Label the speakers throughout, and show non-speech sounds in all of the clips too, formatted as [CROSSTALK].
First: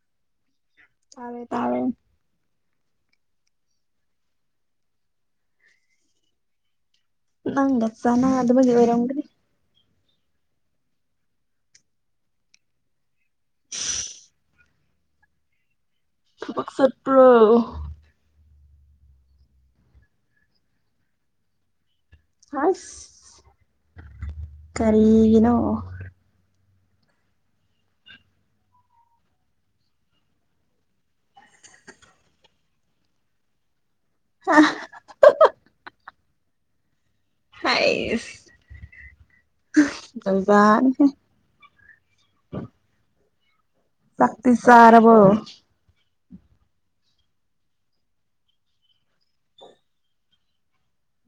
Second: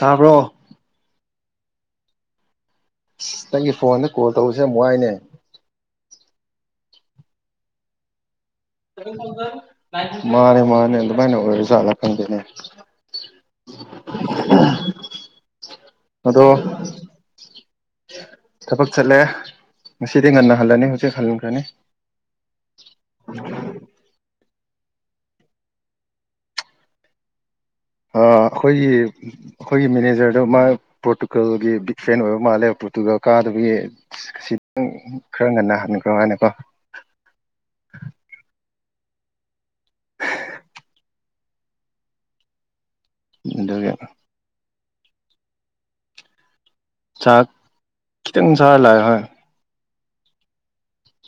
Speaker 1: ꯇꯥꯕ꯭ꯔꯣ
Speaker 2: ꯇꯥꯔꯦ ꯇꯥꯔꯦ
Speaker 1: ꯑꯁ ꯅꯪꯒꯤ ꯐꯣꯟꯗ ꯀꯣꯜ ꯇꯧꯕꯁꯦ ꯌꯥꯝ ꯋꯥꯏꯅꯦ
Speaker 2: ꯅꯪꯠ ꯆꯅꯥ ꯑꯗꯨꯕ ꯑꯣꯏꯣꯏꯔꯒꯔꯤ
Speaker 1: ꯃꯥꯅꯦ ꯃꯥꯅꯦ ꯑꯗꯨꯃꯥꯏꯅ ꯑꯣꯏꯔꯖꯥꯠꯂ ꯈꯪꯗꯦꯅꯦ [INAUDIBLE] ꯑꯗꯣ
Speaker 2: ꯄꯁꯠ ꯄꯔꯣ
Speaker 1: ꯊꯕꯛ ꯆꯠꯂꯦ ꯉꯁꯤꯗꯤ ꯉꯟꯅ ꯍꯜꯂꯅꯤ ꯍꯧꯖꯤꯛ ꯍꯟꯈ꯭ꯔꯅꯤ
Speaker 2: ꯑꯁ ꯀꯔꯤꯒꯤꯅꯣ
Speaker 1: ꯑꯩꯈꯣꯏꯒꯤ ꯑꯩꯈꯣꯏꯒꯤ ꯃꯦꯅꯦꯖꯔꯗꯨ ꯃꯥ ꯄꯣꯔꯇꯨꯒꯜꯒꯤ ꯕꯤꯛ ꯐꯦꯟ ꯑꯣꯏꯕ ꯃꯥꯜꯂꯦ ꯄꯣꯠꯇꯨꯒ ꯀꯥꯗꯨꯕꯒꯤ ꯁꯤꯇꯪ ꯈꯔ ꯉꯟꯅ ꯍꯟꯈ꯭ꯔ ꯃꯥꯅꯀꯣ
Speaker 2: ꯑꯩꯕ ꯎꯝ
Speaker 1: ꯑꯗꯨꯒ
Speaker 2: ꯆꯔꯔꯕꯣ
Speaker 1: ꯆꯥꯛ ꯈꯤꯇꯪ ꯆ ꯂꯥꯛꯑꯦ ꯍꯣꯏ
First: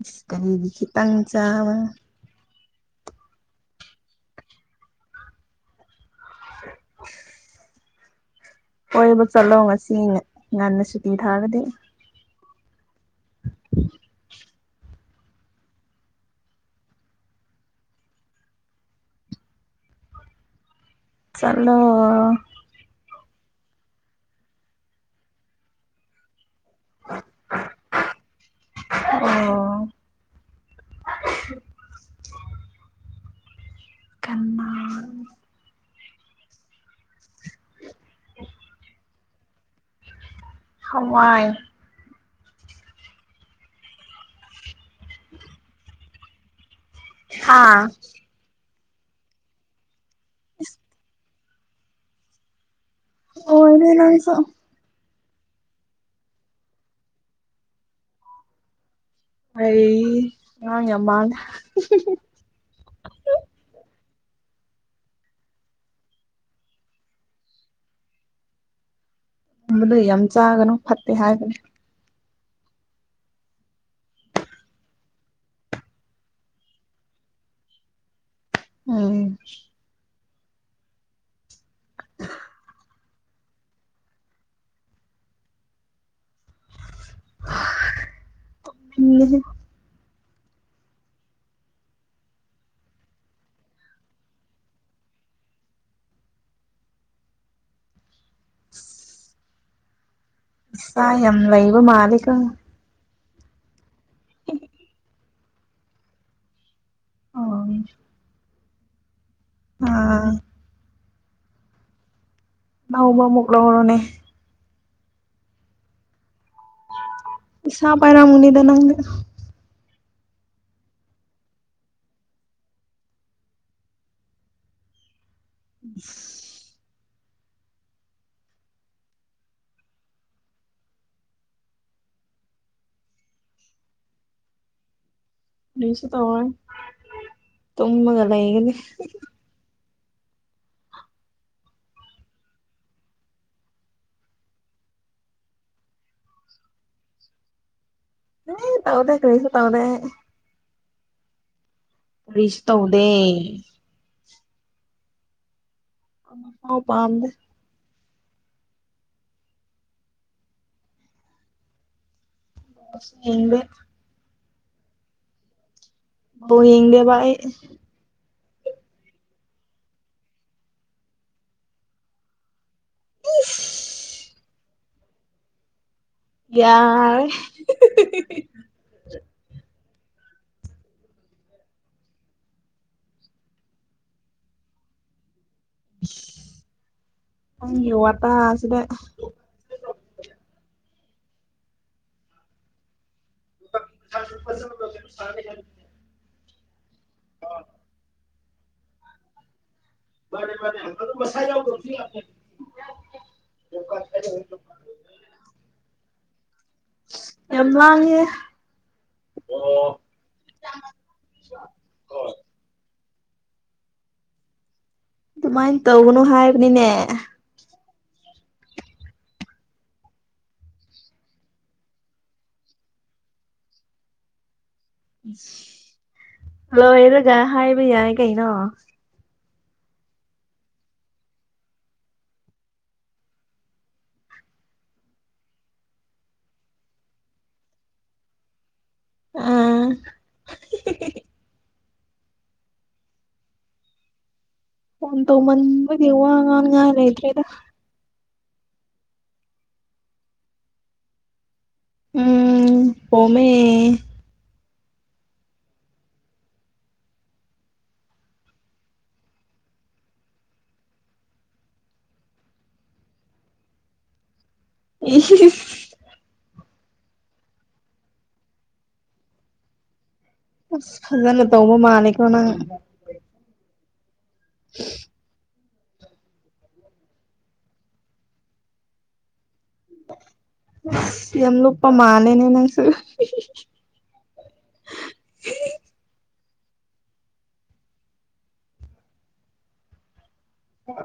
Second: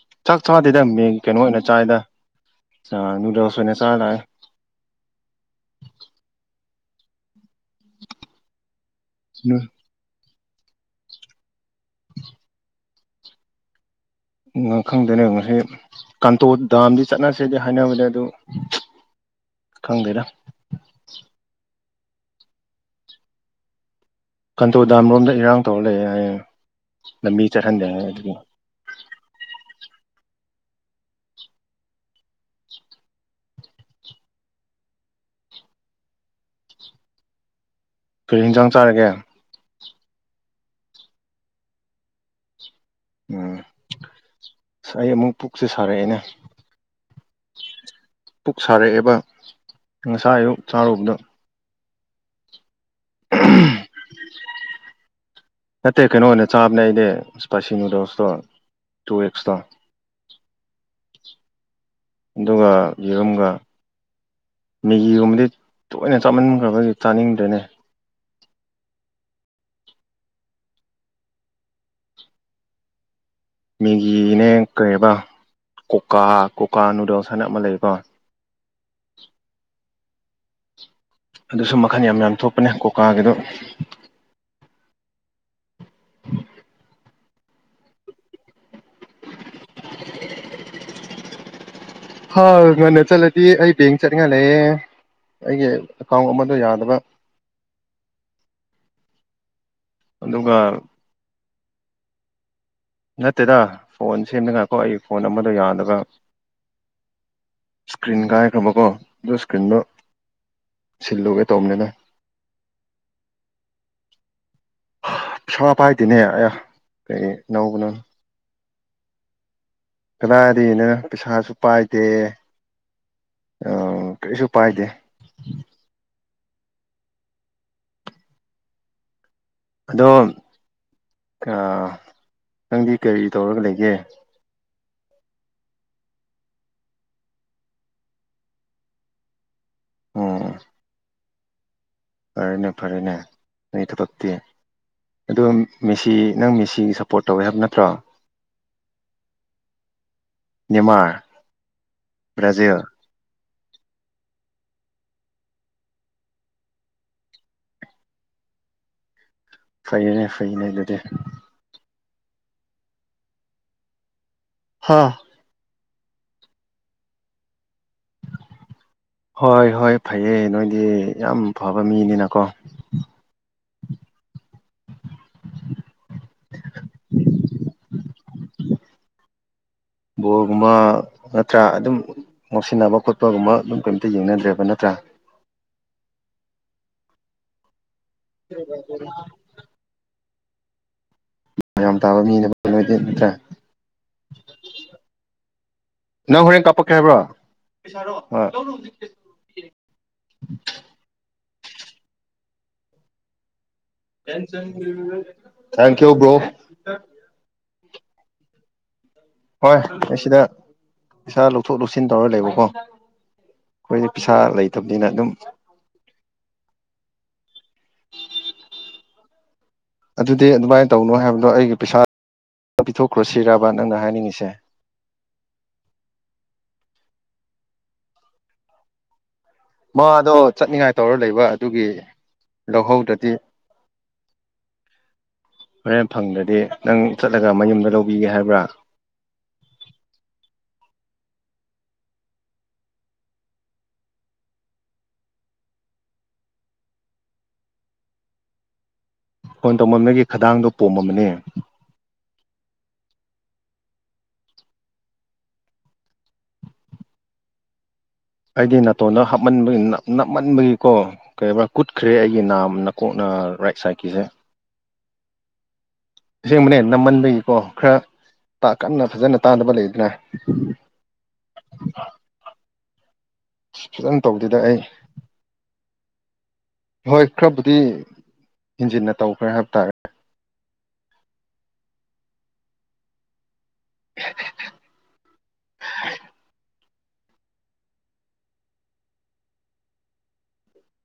Speaker 2: ꯏꯁ
Speaker 1: ꯆꯥꯛ
Speaker 2: ꯀꯔꯤꯒꯤ
Speaker 1: ꯆꯗꯦꯗ ꯃꯤ
Speaker 2: ꯈꯤꯇꯪ
Speaker 1: ꯀꯩꯅꯣ ꯑꯣꯏꯅ
Speaker 2: ꯆꯥꯕ
Speaker 1: ꯆꯥꯏꯗ ꯑ ꯅꯨꯗꯜꯁ ꯑꯣꯏꯅ ꯑꯣꯏꯅ ꯆꯅ
Speaker 2: ꯍꯣꯏꯕ ꯆꯠꯂꯣ ꯉꯁꯤ ꯉꯟꯅ ꯁꯨꯇꯤ ꯊꯥꯔꯒꯗꯤ
Speaker 1: [INAUDIBLE] ꯉꯥꯡ ꯈꯪꯗꯅ ꯉꯁꯤ ꯀꯥꯟꯇꯣ ꯗꯥꯝꯗꯤ ꯆꯠꯅꯁꯦꯗꯤ ꯍꯥꯏꯅꯕꯅꯦ ꯑꯗꯨ ꯈꯪꯗꯔ
Speaker 2: ꯆꯂꯣ
Speaker 1: ꯀꯟꯇꯣ ꯗꯥꯝꯔꯣꯝꯗ ꯏꯔꯥꯡ ꯇꯧꯔ ꯂꯩꯑꯦ ꯍꯥꯏꯌꯦ ꯂꯝꯕꯤ ꯆꯠꯍꯟꯗ ꯑꯗꯨ
Speaker 2: ꯑꯣ [INAUDIBLE] ꯀꯅꯥ
Speaker 1: ꯐꯔꯤ ꯍꯤꯟꯖꯥꯡ ꯆꯥꯔꯒꯦ
Speaker 2: ꯁꯋꯥꯥꯏ
Speaker 1: ꯎꯝ ꯑ ꯑꯩ ꯑꯃꯨꯛ ꯄꯨꯛꯁꯦ ꯁꯥꯔꯛꯑꯦꯅꯦ
Speaker 2: ꯑꯥ
Speaker 1: ꯄꯨꯛ ꯁꯥꯔꯛꯑꯦꯕ ꯉꯁꯥ ꯑꯌꯨꯛ
Speaker 2: ꯏꯁ
Speaker 1: ꯆꯥꯔꯨꯕꯗ
Speaker 2: ꯑꯣ ꯂ
Speaker 1: ꯅꯠꯇꯦ ꯀꯩꯅꯣ ꯑꯣꯏꯅ ꯆꯥꯕꯅꯦ ꯑꯩꯗꯤꯄꯥꯁꯤꯅꯨꯗꯣꯁꯇꯣ
Speaker 2: ꯍ ꯃꯥꯉ ꯃꯥ
Speaker 1: ꯑꯗꯨꯒ ꯌꯦꯔꯨꯝꯒ ꯃꯦꯒꯤꯒꯨꯝꯕꯗꯤ ꯇꯣꯏꯅ ꯆꯥꯃꯟꯈ꯭ꯔꯕꯒꯤ ꯆꯥꯅꯤꯡꯗꯣꯏꯅꯦ
Speaker 2: ꯝꯕꯗ ꯌꯥꯝ ꯆꯥꯒꯅꯨ ꯐꯠꯇꯦ ꯍꯥꯏꯕꯅꯤ
Speaker 1: ꯃꯦꯒꯤꯅꯦ ꯀꯩꯕ ꯀꯣꯀꯥ ꯀꯣꯀꯥ ꯅꯨꯗꯜꯁ ꯍꯥꯏꯅ ꯑꯃ ꯂꯩꯕꯣ
Speaker 2: ꯎꯝ
Speaker 1: ꯑꯗꯨꯁꯨ ꯃꯈꯜ ꯌꯥꯝ ꯌꯥꯝ ꯊꯣꯛꯄꯅꯦ ꯀꯣꯀꯥꯒꯤꯗꯣ
Speaker 2: [UNINTELLIGIBLE]
Speaker 1: ꯍꯥꯎ ꯉꯟꯅ ꯆꯠꯂꯗꯤ ꯑꯩ ꯕꯦꯡ ꯆꯠꯅꯤꯡꯉ ꯂꯩꯌꯦꯦ ꯑꯩꯒꯤ ꯑꯦꯀꯥꯎꯟ ꯑꯃꯗꯣ ꯌꯥꯗꯕ
Speaker 2: [UNINTELLIGIBLE]
Speaker 1: ꯑꯗꯨꯒ
Speaker 2: ꯑꯁ ꯌꯥꯝ ꯌꯥꯝ ꯂꯩꯕ ꯃꯥꯂꯤꯒ
Speaker 1: ꯅꯠꯇꯦꯗ ꯐꯣꯟ ꯁꯦꯝꯗꯉꯥꯏꯀꯣ ꯑꯩ ꯐꯣꯟ ꯑꯃꯗꯣ ꯌꯥꯂꯒ ꯏꯁꯀ꯭ꯔꯤꯟ ꯀꯥꯏꯈꯕꯀꯣ ꯑꯗꯨ ꯏꯁꯀ꯭ꯔꯤꯟꯗꯣ
Speaker 2: ꯑꯥ
Speaker 1: ꯁꯤꯜꯂꯨꯒꯦ ꯇꯣꯝꯅꯤꯅ
Speaker 2: ꯅꯎꯕ ꯃꯨꯛ ꯂꯧꯔꯣꯅꯦ
Speaker 1: ꯄꯁ ꯄꯥꯏꯗꯤꯅꯦ ꯑ ꯀꯩ ꯏꯧꯧꯕꯅ
Speaker 2: ꯅꯒ
Speaker 1: ꯀꯗꯥꯏꯗꯒꯤꯅ ꯄꯩꯁꯥꯁꯨ ꯄꯥꯏꯗꯦ ꯑ ꯀꯩꯁꯨ ꯄꯥꯏꯗꯦ
Speaker 2: ꯎ
Speaker 1: ꯑꯗꯣ ꯅꯪꯗꯤ ꯀꯔꯤ ꯇꯧꯔꯒ ꯂꯩꯒꯦ
Speaker 2: ꯅꯤꯡꯁꯨ ꯇꯦ ꯇꯒ ꯂꯩ ꯌꯦꯒꯅꯤ
Speaker 1: ꯎꯝ ꯐꯔꯦꯅꯦ ꯐꯔꯦꯅꯦ ꯅ ꯊꯕꯛꯇꯤ ꯑꯗꯣ ꯃꯤꯁꯤ ꯅꯪ ꯃꯤꯁꯤꯒꯤ ꯁꯞꯄꯣꯔꯠ ꯇꯧꯋꯦ ꯍꯥꯏꯕ ꯅꯠꯇ꯭ꯔꯣ
Speaker 2: ꯍ ꯇꯥꯎꯗꯦ ꯀꯔꯤꯁ ꯇꯥꯎꯗꯦ
Speaker 1: ꯅꯤꯃꯔ
Speaker 2: ꯄꯨꯔꯤꯁ ꯇꯧꯗꯦ ꯥꯎ ꯄꯝꯗ
Speaker 1: ꯐꯩꯅꯦ ꯐꯩꯅꯦ ꯑꯗꯨꯗꯤ
Speaker 2: ꯍꯕ
Speaker 1: ꯍꯥꯥ
Speaker 2: ꯑ ꯌꯦꯡꯗꯦ ꯏ
Speaker 1: ꯍꯣꯏ ꯍꯣꯏ ꯐꯩꯌꯦ ꯅꯣꯏꯗꯤ ꯌꯥꯝ ꯐꯕ ꯃꯤꯅꯤꯅꯀꯣ
Speaker 2: ꯌꯥꯔꯦ [UNINTELLIGIBLE]
Speaker 1: ꯕꯣꯜꯒꯨꯝꯕ ꯅꯠꯇ꯭ꯔꯥ ꯑꯗꯨꯝ ꯉꯧꯁꯤꯟꯅꯕ ꯈꯣꯠꯄꯒꯨꯝꯕ ꯑꯗꯨꯝ ꯀꯩꯝꯇ ꯌꯦꯡꯅꯗ꯭ꯔꯦꯕ ꯅꯠꯇ꯭ꯔꯥ [UNINTELLIGIBLE]
Speaker 2: ꯑ ꯌ
Speaker 1: ꯎ ꯌꯥꯝ ꯇꯥꯕ ꯃꯤꯅꯗꯤ ꯅꯠꯇ꯭ꯔꯥ
Speaker 2: [UNINTELLIGIBLE]
Speaker 1: ꯅꯪ ꯍꯣꯔꯦꯟ ꯀꯥꯞꯄꯛꯀꯦ ꯍꯥꯏꯕ꯭ꯔꯣ
Speaker 2: ꯃꯥꯅꯦ ꯃꯥꯅꯦ ꯑ ꯃꯁꯥꯖꯥꯎ ꯀꯁꯤ
Speaker 1: ꯊꯦꯡꯀ ꯌꯨ ꯕ꯭ꯔꯣ
Speaker 2: ꯌꯥꯝ ꯂꯥꯡꯉꯦ
Speaker 1: ꯍꯣꯏ ꯑꯩ ꯁꯤꯗ ꯄꯩꯁꯥ ꯂꯧꯊꯣꯛ ꯂꯧꯁꯤꯟ ꯇꯧꯔ ꯂꯩꯕꯀꯣ ꯀꯣꯏꯅꯤ ꯄꯩꯁꯥ ꯂꯩ
Speaker 2: ꯑꯗꯨꯃꯥꯏꯅ ꯇꯧꯧꯕꯅꯨ ꯍꯥꯏꯕꯅꯤꯅꯦ
Speaker 1: ꯑꯗꯨꯗꯤ ꯑꯗꯨꯃꯥꯏꯅ ꯇꯧꯅꯣ ꯍꯥꯏꯕꯗꯣ ꯑꯩꯒꯤ ꯄꯩꯁꯥ ꯅ ꯄꯤꯊꯣꯛꯈ꯭ꯔꯣ ꯁꯤꯔꯥꯕ ꯅꯪꯅ ꯍꯥꯏꯅꯤꯡꯉꯤꯁꯦ
Speaker 2: ꯍꯜꯂꯣ ꯑꯩꯔꯒ ꯍꯥꯏꯕ ꯌꯥꯏ ꯀꯩꯅꯣ
Speaker 1: ꯃꯥꯗꯣ ꯆꯠꯅꯤꯡꯉꯥꯏ ꯇꯧꯔ ꯂꯩꯕ ꯑꯗꯨꯒꯤ ꯂꯧꯍꯧꯗ꯭ꯔꯗꯤ [UNINTELLIGIBLE] ꯍꯣꯔꯦꯟ ꯐꯪꯗ꯭ꯔꯗꯤ ꯅꯪ ꯆꯠꯂꯒ ꯃꯌꯨꯝꯗ ꯂꯧꯕꯤꯒꯦ ꯍꯥꯏꯕ꯭ꯔꯥ
Speaker 2: ꯑꯥ ꯑꯣꯟ ꯇꯧ ꯃꯟꯗꯤ ꯋꯥ ꯉ ꯌꯥꯔꯗ꯭ꯔꯦꯗ
Speaker 1: ꯀꯣꯟ ꯇꯧꯃꯝꯃꯦꯒꯤ ꯈꯗꯥꯡꯗꯨ ꯄꯣꯝꯃꯝꯕꯅꯤ
Speaker 2: ꯎꯝ ꯄꯃꯦ
Speaker 1: ꯑꯩꯗꯤ ꯅꯥꯇꯣꯟꯗ ꯍꯥꯞꯃꯟꯕꯒꯤ ꯅꯞꯃꯟꯕꯒꯤꯀꯣ ꯀꯩꯔꯤꯕ꯭ꯔꯥ ꯀꯨꯠꯈ꯭ꯔꯦ ꯑꯩꯒꯤ ꯅꯥꯝ ꯅꯀꯣꯛꯅ ꯔꯥꯏꯠ ꯁꯥꯏꯠꯀꯤꯁꯦ
Speaker 2: ꯏ
Speaker 1: ꯑꯦꯡꯕꯅꯦ ꯅꯝꯃꯟꯕꯒꯤꯀꯣ ꯈꯔ ꯀꯟꯅ ꯐꯖꯅ ꯇꯥꯗꯕ ꯂꯩꯗꯅ
Speaker 2: ꯑꯁ ꯐꯖꯅ ꯇꯧꯕ ꯃꯥꯂꯀꯣ ꯅꯪ
Speaker 1: ꯐꯖꯅ ꯇꯧꯗꯗ ꯑꯩ ꯍꯣꯏ ꯈꯔꯕꯨꯗꯤ ꯍꯦꯟꯖꯤꯟꯅ ꯇꯧꯈ꯭ꯔꯦ ꯍꯥꯏꯕ ꯇꯥꯔꯦ
Speaker 2: ꯌꯥꯝꯦꯝ ꯂꯨꯞꯄꯄꯥ ꯃꯥꯅꯦꯅꯦ ꯅꯪꯁꯨ
Speaker 1: [INAUDIBLE]
Speaker 2: ꯑ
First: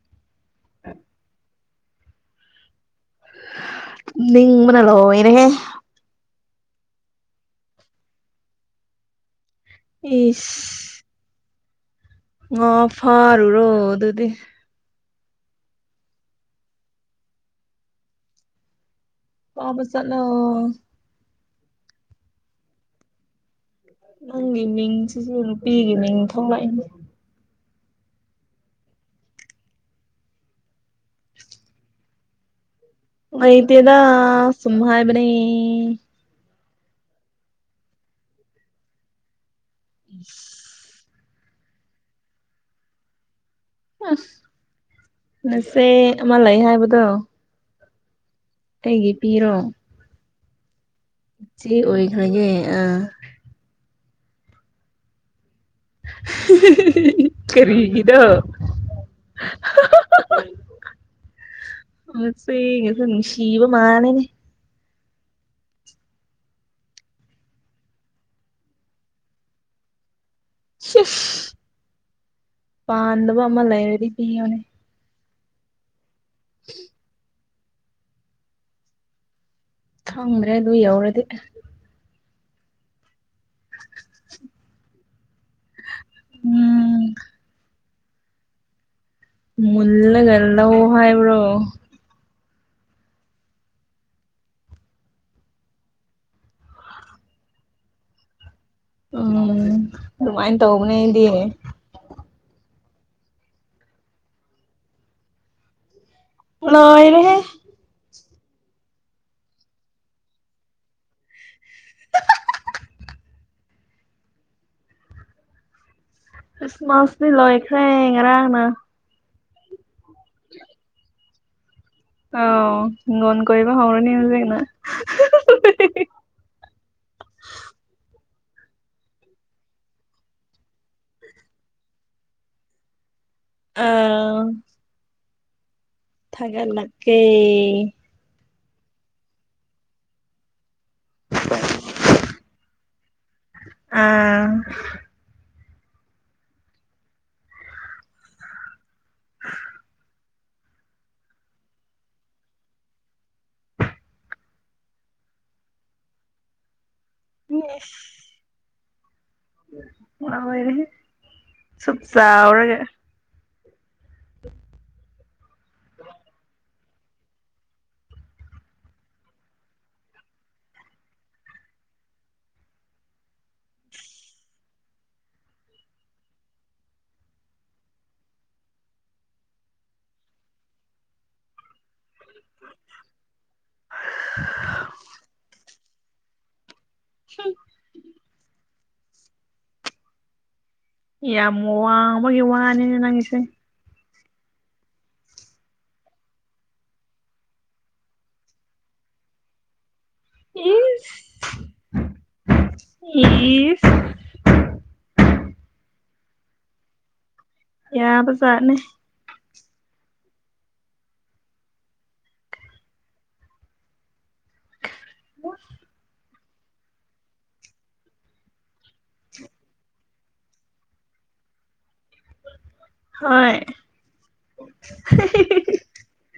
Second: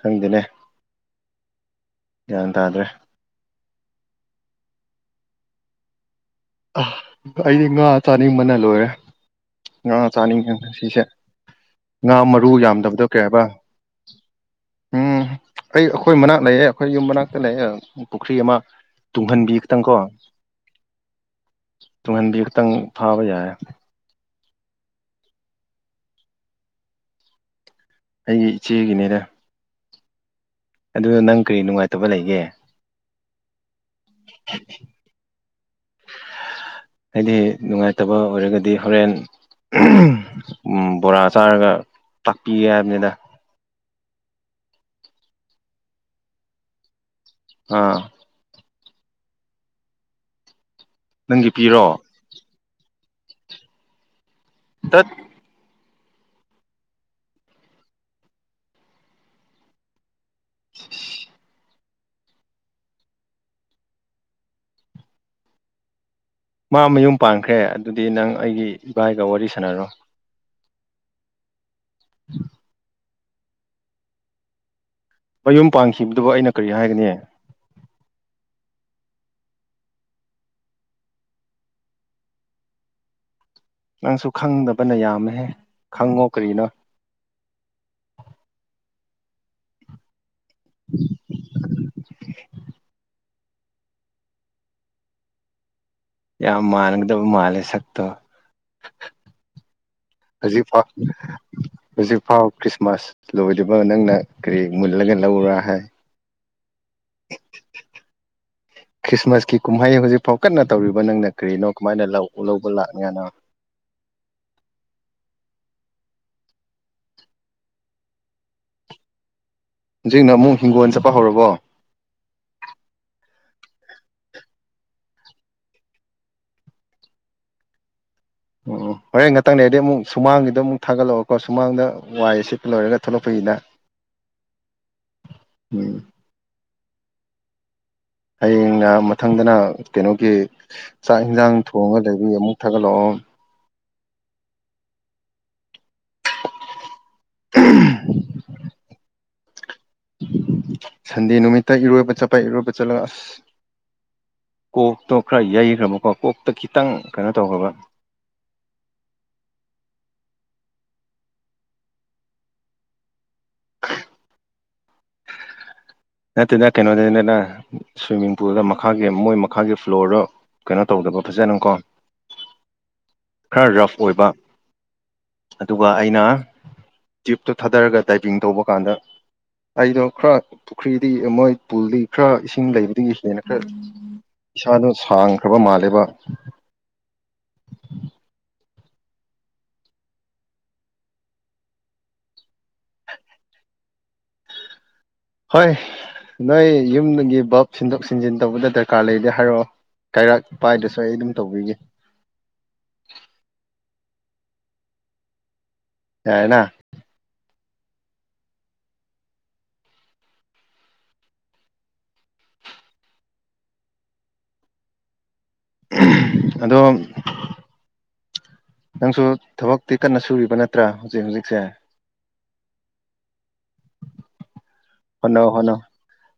Speaker 1: ꯈꯪꯗꯅꯦ ꯒ꯭ꯌꯥꯟ ꯇꯥꯗ꯭ꯔꯦ
Speaker 2: ꯅꯤꯡ ꯃꯅꯂꯣ ꯏꯅꯦꯦ
Speaker 1: ꯑꯩꯗꯤ ꯉꯥ ꯆꯥꯅꯤꯡ ꯃꯅ ꯂꯣꯏꯔꯦ ꯑ ꯆꯥꯂꯤ ꯊ
Speaker 2: ꯏꯁ
Speaker 1: ꯁꯤꯁꯦ ꯉꯥ ꯃꯔꯨ
Speaker 2: ꯉꯥ
Speaker 1: ꯌꯥꯝꯗꯕꯗꯣ ꯀꯩ ꯍꯥꯏꯔꯕ
Speaker 2: ꯐꯥꯔꯨꯔꯣ ꯑꯗꯨꯗꯤ
Speaker 1: ꯎꯝ ꯑꯩ ꯑꯩꯈꯣꯏ ꯃꯅꯥꯛ ꯂꯩꯌꯦꯦ ꯑꯩꯈꯣꯏ ꯌꯨꯝ ꯃꯅꯥꯛꯇ ꯂꯩꯦ ꯄꯨꯈ꯭ꯔꯤ ꯑꯃ ꯇꯨꯡꯍꯟꯕꯤ ꯈꯛꯇꯪ
Speaker 2: ꯐꯥꯕ
Speaker 1: ꯀꯣ
Speaker 2: ꯆꯠꯂꯣ
Speaker 1: ꯇꯨꯡꯍꯟꯕꯤ ꯈꯛꯇꯪ ꯐꯥꯕ ꯌꯥꯏ
Speaker 2: ꯅꯪꯒꯤ ꯃꯤꯡꯁꯤꯁꯨ ꯅꯨꯄꯤꯒꯤ ꯃꯤꯡ ꯊꯣꯛꯂꯛꯏꯅꯦ
Speaker 1: ꯑꯩꯒꯤ ꯏꯆꯦꯒꯤꯅꯦꯔ ꯑꯗꯨ ꯅꯪ ꯀꯔꯤ ꯅꯨꯡꯉꯥꯏꯇꯕ ꯂꯩꯒꯦ
Speaker 2: ꯑꯩꯗꯤꯦꯗ ꯁꯨꯃ ꯍꯥꯏꯕꯅꯤ
Speaker 1: ꯍꯥꯏꯗꯤ ꯅꯨꯡꯉꯥꯏꯇꯕ ꯑꯣꯏꯔꯒꯗꯤ ꯍꯣꯔꯦꯟ
Speaker 2: ꯎꯝ
Speaker 1: ꯕꯣꯔꯥ ꯆꯥꯔꯒ ꯇꯥꯛꯄꯤꯒꯦ ꯍꯥꯏꯕꯅꯤꯅ
Speaker 2: ꯅꯁꯦ ꯑꯃ ꯂꯩ ꯍꯥꯏꯕꯗꯣ
Speaker 1: ꯑꯥ
Speaker 2: ꯀꯩꯒꯤ ꯄꯤꯔꯣ
Speaker 1: ꯅꯪꯒꯤ
Speaker 2: ꯁꯤꯤ
Speaker 1: ꯄꯤꯔꯣ
Speaker 2: ꯑꯣꯏꯈꯒꯦ ꯑ
Speaker 1: ꯇꯠ
Speaker 2: ꯀꯔꯤꯗ
Speaker 1: [INAUDIBLE]
Speaker 2: ꯃꯁꯦ ꯁꯤꯕ ꯃꯥꯅꯅꯦ
Speaker 1: ꯃꯥ ꯃꯌꯨꯝ ꯄꯥꯟꯈ꯭ꯔꯦ ꯑꯗꯨꯗꯤ ꯅꯪ ꯑꯩꯒꯤ ꯏꯕꯥꯏꯒ ꯋꯥꯔꯤ ꯁꯥꯟꯅꯔꯣ
Speaker 2: ꯁ
Speaker 1: ꯎꯝ
Speaker 2: ꯑ ꯑꯟꯗꯕꯃ ꯂꯩꯕꯔꯤ ꯄ ꯑꯃꯅꯤꯅꯤ
Speaker 1: ꯃꯌꯨꯝ ꯄꯥꯟꯈꯤꯕꯗꯨꯕꯨ ꯑꯩꯅ ꯀꯔꯤ ꯍꯥꯏꯒꯅꯤ
Speaker 2: ꯑ꯭ꯔꯦ ꯑꯗꯨ ꯌꯎꯔꯗꯤ
Speaker 1: ꯅꯪꯁꯨ ꯈꯪꯗꯕꯅ ꯌꯥꯝꯃꯦꯍꯦ ꯈꯪꯉꯣ ꯀꯔꯤꯅꯣ
Speaker 2: ꯎꯝ ꯃꯂꯒꯂ ꯑꯣꯍꯥ ꯏꯕ꯭ꯔꯣ
Speaker 1: ꯌꯥ ꯃꯥꯥꯟꯒꯗꯕꯨ ꯃꯥ ꯂꯩ ꯁꯛꯛꯇ
Speaker 2: ꯎꯝ ꯑꯗꯨꯃꯥꯏꯅ
Speaker 1: ꯍꯧꯖꯤꯛ ꯄꯥꯎ
Speaker 2: ꯇꯧꯕꯅꯦ ꯑꯩꯗꯤ
Speaker 1: ꯍꯧꯖꯤꯛ ꯄꯥꯎ ꯃꯥꯁ ꯂꯣꯏꯗꯕ ꯅꯪꯅ ꯀꯔꯤ ꯃꯨꯜꯂꯒ ꯂꯧꯔꯥ ꯍꯥꯏ
Speaker 2: ꯍꯅꯏꯅꯦ
Speaker 1: ꯍ ꯈ꯭ꯔꯤꯁꯃꯥꯁꯀꯤ ꯀꯨꯝꯍꯩ ꯍꯧꯖꯤꯛꯐꯥꯎ ꯀꯟꯅ ꯇꯧꯔꯤꯕ ꯅꯪꯅ ꯀꯔꯤꯅꯣ ꯀꯃꯥꯏꯅ ꯂꯧꯕ ꯂꯥꯛꯅꯤꯅꯣ [INAUDIBLE]
Speaker 2: ꯈ꯭ꯔꯤꯁꯃꯥꯁꯅꯤ ꯂꯣ ꯑꯩꯈ꯭ꯔꯦ ꯉꯔꯥꯡꯥꯡꯅ
Speaker 1: ꯍꯧꯖꯤꯛꯅ ꯑꯃꯨꯛ ꯍꯤꯡꯒꯣꯜ ꯆꯠꯄ ꯍꯧꯔꯕꯣ
Speaker 2: ꯑ ꯉꯣꯟ ꯀꯧꯕ ꯍꯔꯅꯤ ꯍꯧꯖꯅ
Speaker 1: [INAUDIBLE] ꯎꯝ ꯍꯣꯔꯦꯟ ꯉꯥꯛꯇꯪꯅꯦ ꯑꯩꯗꯤ ꯑꯃꯨꯛ ꯁꯨꯃꯥꯡꯒꯤꯗꯣ ꯑꯃꯨꯛ ꯊꯥꯒꯠꯂꯛꯑꯣꯀꯣ ꯁꯨꯃꯥꯡꯗ ꯋꯥꯏ ꯁꯤ ꯂꯣꯏꯔꯒ ꯊꯂꯣ ꯐꯩꯗ ꯎꯝ
Speaker 2: ꯊꯒꯂ ꯀꯦ
Speaker 1: ꯍꯌꯦꯡꯅ ꯃꯊꯪꯗꯅ ꯀꯩꯅꯣꯒꯤ ꯆꯥꯛ ꯏꯟꯁꯥꯡ ꯊꯣꯡꯉꯒ ꯂꯩꯕꯒꯤ ꯑꯃꯨꯛ ꯊꯒꯂꯣ
Speaker 2: ꯑꯥ
Speaker 1: [INAUDIBLE] ꯁꯟꯗꯦ ꯅꯨꯃꯤꯠꯇ ꯏꯔꯣꯏꯕ ꯆꯠꯄ ꯏꯔꯣꯏꯕ ꯆꯠꯂꯛꯁ ꯀꯣꯛꯇꯣ ꯈꯔ ꯌꯩꯈ꯭ꯔꯕꯀꯣ ꯀꯣꯛꯇ ꯈꯤꯇꯪ ꯀꯩꯅꯣ ꯇꯧꯈ꯭ꯔꯕ
Speaker 2: ꯔ ꯆꯞ ꯆꯎꯔꯒ
Speaker 1: ꯅꯠꯇꯅ ꯀꯩꯅꯣꯗ ꯅꯅ ꯁ꯭ꯋꯤꯃꯤꯡ ꯄꯨꯜꯗ ꯃꯈꯥꯒꯤ ꯃꯣꯏ ꯃꯈꯥꯒꯤ ꯐ꯭ꯂꯣꯔꯗꯣ ꯀꯩꯅꯣ ꯇꯧꯗꯕ ꯐꯖꯅꯀꯣ ꯈꯔ ꯔꯐ ꯑꯣꯏꯕ ꯑꯗꯨꯒ ꯑꯩꯅ ꯖꯤꯞꯇꯨ ꯊꯥꯗꯔꯒ ꯗꯥꯏꯚꯡ ꯇꯧꯕ ꯀꯥꯟꯗ ꯑꯩꯗꯣ ꯈꯔ ꯄꯨꯈ꯭ꯔꯤꯗꯤ ꯃꯣꯏ ꯄꯨꯜꯗꯤ ꯈꯔ ꯏꯁꯤꯡ ꯂꯩꯕꯗꯒꯤ ꯍꯦꯟꯅ ꯈꯔ ꯏꯁꯥꯗ ꯁꯥꯡꯈ꯭ꯔꯕ ꯃꯥꯜꯂꯦꯕ
Speaker 2: ꯁꯤ ꯌꯥꯝꯃ ꯋꯥ ꯑꯃꯒꯤꯒꯤ ꯋꯥꯅꯤꯅ ꯅꯪꯤꯁꯦ
Speaker 1: ꯍꯣꯏ ꯅꯣꯏ ꯌꯨꯝꯒꯤ ꯕꯞ ꯁꯤꯟꯗꯣꯛ ꯁꯤꯟꯖꯤꯟ ꯇꯧꯕꯗ ꯗꯔꯀꯥꯔ ꯂꯩꯗꯦ ꯍꯥꯏꯔꯛꯑꯣ ꯀꯩꯔꯥꯛ ꯄꯥꯏꯗꯁꯨ ꯑꯩ
Speaker 2: ꯏꯁ
Speaker 1: ꯑꯗꯨꯝ ꯇꯧꯕꯤꯒꯦ
Speaker 2: ꯏꯁ
Speaker 1: ꯌꯥꯏꯅ
Speaker 2: ꯌꯥꯕ ꯆꯔꯅ ꯑꯣ
Speaker 1: ꯑꯗꯣ ꯅꯪꯁꯨ ꯊꯕꯛꯇꯤ ꯀꯟꯅ ꯁꯨꯔꯤꯕ ꯅꯠꯇ꯭ꯔꯥ ꯍꯧꯖꯤꯛ ꯍꯧꯖꯤꯛꯁꯦ
Speaker 2: ꯍꯣꯏ
Speaker 1: ꯍꯣꯠꯅꯧ ꯍꯣꯠꯅꯧ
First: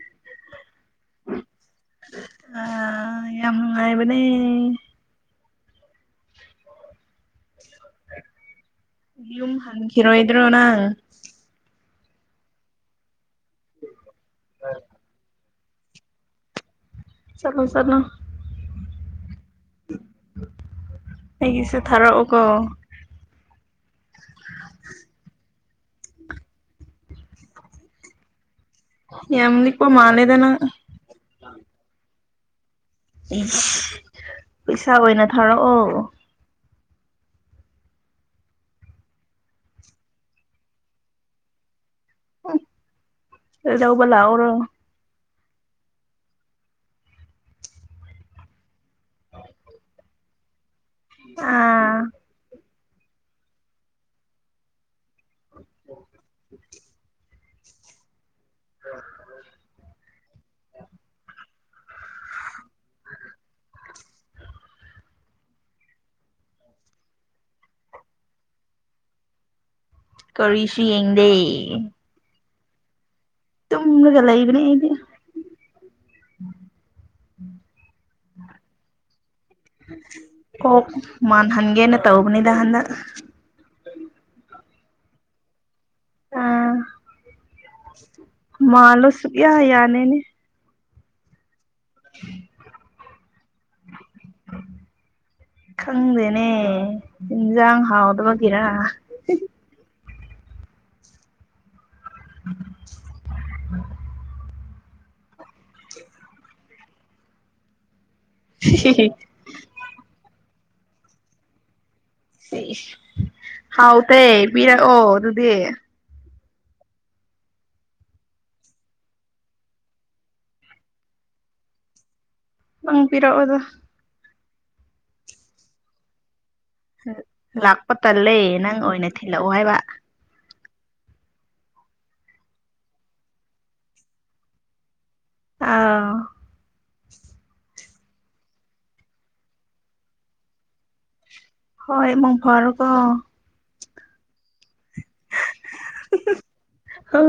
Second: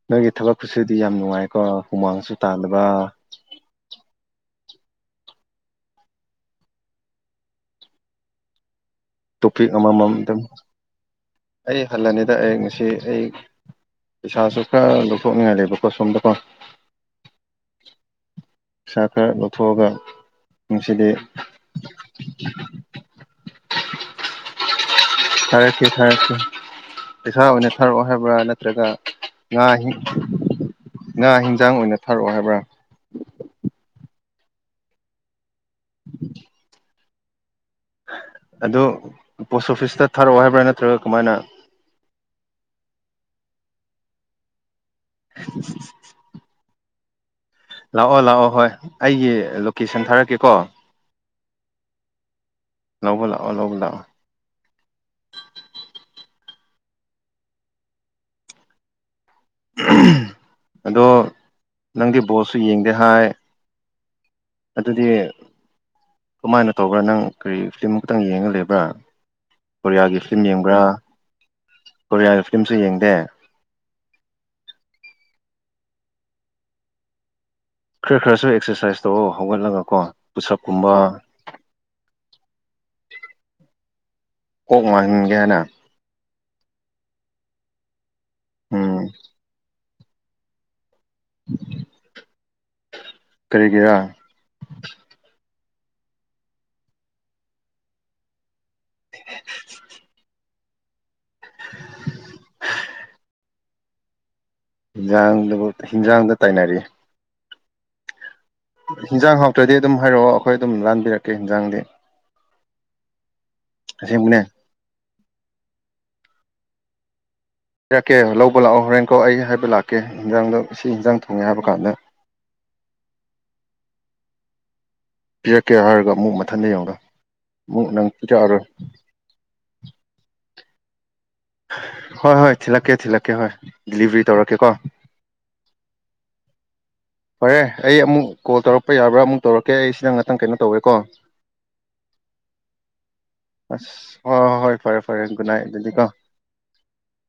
Speaker 1: ꯅꯣꯏꯒꯤ ꯊꯕꯛ ꯈꯨꯠꯁꯨꯗꯤ ꯌꯥꯝ ꯅꯨꯡꯉꯥꯏꯀꯣ ꯍꯨꯃꯥꯡꯁꯨ ꯇꯥꯜꯂꯕ
Speaker 2: ꯎꯉꯥꯏ ꯃꯅꯤ ꯌꯨꯝ
Speaker 1: ꯇꯣꯄꯤꯛ ꯑꯃꯃꯝ ꯑꯗꯨꯝ
Speaker 2: ꯍꯪꯈꯤꯔꯣꯏꯗ꯭ꯔꯣ ꯅꯪ
Speaker 1: ꯑꯩ ꯍꯜꯂꯅꯤꯗ ꯑꯩ ꯉꯁꯤ ꯑꯩ ꯄꯩꯁꯥꯁꯨ ꯈꯔ ꯂꯧꯊꯣꯛꯅꯤꯡꯍꯂꯦꯕ ꯂꯀꯣ ꯁꯝꯗꯀꯣ
Speaker 2: ꯆꯂꯣ ꯆꯠꯂꯣ
Speaker 1: ꯄꯩꯁꯥ ꯈꯔ ꯂꯧꯊꯣꯛꯑꯒ ꯅꯨꯡꯁꯤꯗꯤ
Speaker 2: ꯑꯩꯒꯤꯁꯨ ꯊꯥꯔꯛꯑꯣꯀꯣ
Speaker 1: ꯊꯔꯦꯁꯤ ꯊꯔꯦꯁꯤ ꯄꯩꯁꯥ ꯑꯣꯏꯅ ꯊꯔꯛꯍꯦꯕ꯭ꯔ ꯅꯠꯇ꯭ꯔꯒ
Speaker 2: ꯌꯥꯝ
Speaker 1: ꯉꯥ
Speaker 2: ꯂꯤꯛꯄ ꯃꯥꯜꯂꯦꯗ ꯅꯪ
Speaker 1: ꯉꯥ ꯌꯦꯤꯟꯖꯥꯡ ꯑꯣꯏꯅ ꯊꯥꯔꯛꯑꯣ ꯍꯥꯏꯕ꯭ꯔꯥ
Speaker 2: ꯏꯁ ꯄꯩꯁꯥ ꯑꯣꯏꯅ ꯊꯥꯔꯛꯑꯣ
Speaker 1: ꯑꯗꯨ ꯄꯣꯁ ꯑꯣꯐꯤꯁꯇ ꯊꯥꯔꯛꯑꯣ ꯍꯥꯏꯕ꯭ꯔꯥ ꯅꯠꯇ꯭ꯔꯒ ꯀꯃꯥꯏꯅ
Speaker 2: ꯗꯎꯕꯂ ꯑꯣꯔ
Speaker 1: [INAUDIBLE] [UNINTELLIGIBLE] ꯂꯥꯛꯑꯣ ꯂꯥꯛꯑꯣ ꯍꯣꯏ ꯑꯩꯒꯤ ꯂꯣꯀꯦꯁꯟ ꯊꯥꯔꯛꯀꯦꯀꯣ
Speaker 2: ꯑꯥ
Speaker 1: ꯂꯣꯛꯗꯥ
Speaker 2: [INAUDIBLE]
Speaker 1: ꯑꯗꯣ ꯅꯪꯗꯤ ꯕꯣꯁꯁꯨ ꯌꯦꯡꯗꯦ ꯍꯥꯏ ꯑꯗꯨꯗꯤ ꯀꯃꯥꯏꯅ ꯇꯧꯕ꯭ꯔꯥ ꯅꯪ ꯀꯔꯤ ꯐꯤꯂꯝ ꯑꯃꯈꯛꯇꯪ ꯌꯦꯡꯉ ꯂꯩꯕ꯭ꯔꯥ ꯀꯣꯔꯤꯌꯥꯒꯤ ꯐꯤꯂꯝ ꯌꯦꯡꯕ꯭ꯔꯥ
Speaker 2: ꯀꯔꯤꯁꯨ ꯌꯦꯡꯗꯦ
Speaker 1: ꯀꯣꯔꯤꯌꯥꯒꯤ ꯐꯤꯂꯝꯁꯨ ꯌꯦꯡꯗꯦ
Speaker 2: ꯇꯨꯝꯃꯒ ꯂꯩꯕꯅꯦ ꯑꯩꯗꯤ
Speaker 1: ꯈꯔ ꯈꯔꯁꯨ ꯑꯦꯛꯁꯔꯁꯥꯏꯁ ꯇꯧꯑꯣ ꯍꯧꯒꯠꯂꯒ ꯀꯣ
Speaker 2: ꯀꯣꯛ
Speaker 1: ꯄꯨꯁꯞꯀꯨꯝꯕ
Speaker 2: ꯃꯥꯟꯍꯟꯒꯦꯅ ꯇꯧꯕꯅꯤꯗ ꯍꯟ ꯑ
Speaker 1: ꯎꯝ
Speaker 2: ꯀꯔꯤ
Speaker 1: ꯀꯣꯛ ꯃꯥꯡꯍꯟꯒꯦ ꯍꯥꯏꯅ
Speaker 2: ꯑꯥ
Speaker 1: ꯎꯝ
Speaker 2: ꯃꯥꯥꯡꯂꯣꯁꯨꯒꯌꯥ ꯌꯥꯅꯦꯅꯦ
Speaker 1: [UNINTELLIGIBLE]
Speaker 2: [UNINTELLIGIBLE]
Speaker 1: ꯀꯦꯒ
Speaker 2: ꯈꯪꯗꯦꯅꯦ ꯏꯟꯖꯥꯡ ꯍꯥꯎꯗꯕꯒꯤꯔ
Speaker 1: [UNINTELLIGIBLE] ꯍꯤꯟꯖꯥꯡꯗꯨꯕꯨ ꯍꯤꯟꯖꯥꯡꯗ ꯇꯥꯏꯅꯔꯤ ꯍꯟꯖꯥꯡ ꯍꯥꯎꯇ꯭ꯔꯗꯤ ꯑꯗꯨꯝ ꯍꯥꯏꯔꯛꯑꯣ ꯑꯩꯈꯣꯏ ꯑꯗꯨꯝ ꯂꯥꯟꯕꯤꯔꯛꯀꯦ ꯍꯟꯖꯥꯡꯗꯤ
Speaker 2: ꯑꯦ ꯍꯥꯎꯇ ꯄꯤꯔꯛꯑꯣ ꯑꯗꯨꯗꯤ
Speaker 1: ꯏꯔꯛꯀꯦ ꯂꯧꯕ ꯂꯥꯛꯑꯣ ꯍꯣꯔꯦꯟꯀꯣ ꯑꯩ ꯍꯥꯏꯕ ꯂꯥꯛꯀꯦ ꯌꯦꯟꯖꯥꯡꯗꯣ ꯁꯤ ꯏꯟꯖꯥꯡ ꯊꯣꯡꯉꯦ ꯍꯥꯏꯕ ꯀꯥꯟꯗ
Speaker 2: ꯅꯪ ꯄꯤꯔꯛꯑꯣꯗ
Speaker 1: ꯄꯤꯔꯛꯀꯦ ꯍꯥꯏꯔꯒ ꯑꯃꯨꯛ ꯊꯟꯗ ꯌꯦꯡꯉꯒ ꯑꯃꯨꯛ
Speaker 2: ꯂꯥꯛꯄ
Speaker 1: ꯅꯪ
Speaker 2: ꯇꯜꯂꯦ
Speaker 1: ꯄꯤꯊꯛꯑꯔꯣꯏ
Speaker 2: ꯅꯪ ꯑꯣꯏꯅ ꯊꯤꯜꯂꯛꯑꯣ ꯍꯥꯏꯕ
Speaker 1: ꯍꯣꯏ ꯍꯣꯏ ꯊꯤꯜꯂꯛꯀꯦ ꯊꯤꯜꯂꯛꯀꯦ ꯍꯣꯏ ꯗꯤꯂꯤꯚꯔꯤ ꯇꯧꯔꯛꯀꯦ ꯀꯣ
Speaker 2: ꯑꯥ
Speaker 1: ꯐꯔꯦ ꯑꯩ ꯑꯃꯨꯛ ꯀꯣꯜ ꯇꯧꯔꯛꯄ ꯌꯥꯕ꯭ꯔꯥ ꯑꯃꯨꯛ ꯇꯧꯔꯛꯀꯦ ꯑꯩ ꯁꯤꯗ ꯉꯥꯛꯇꯪ ꯀꯩꯅꯣ ꯇꯧꯋꯦꯀꯣ
Speaker 2: ꯍꯣꯏ ꯃꯛ ꯐꯔ ꯀꯣ
Speaker 1: ꯑꯁ ꯍ ꯍꯣꯏ ꯐꯔꯦ ꯐꯔꯦ ꯈꯨꯅꯥꯏ ꯑꯗꯨꯗꯤꯀꯣ
Speaker 2: ꯍꯥꯎ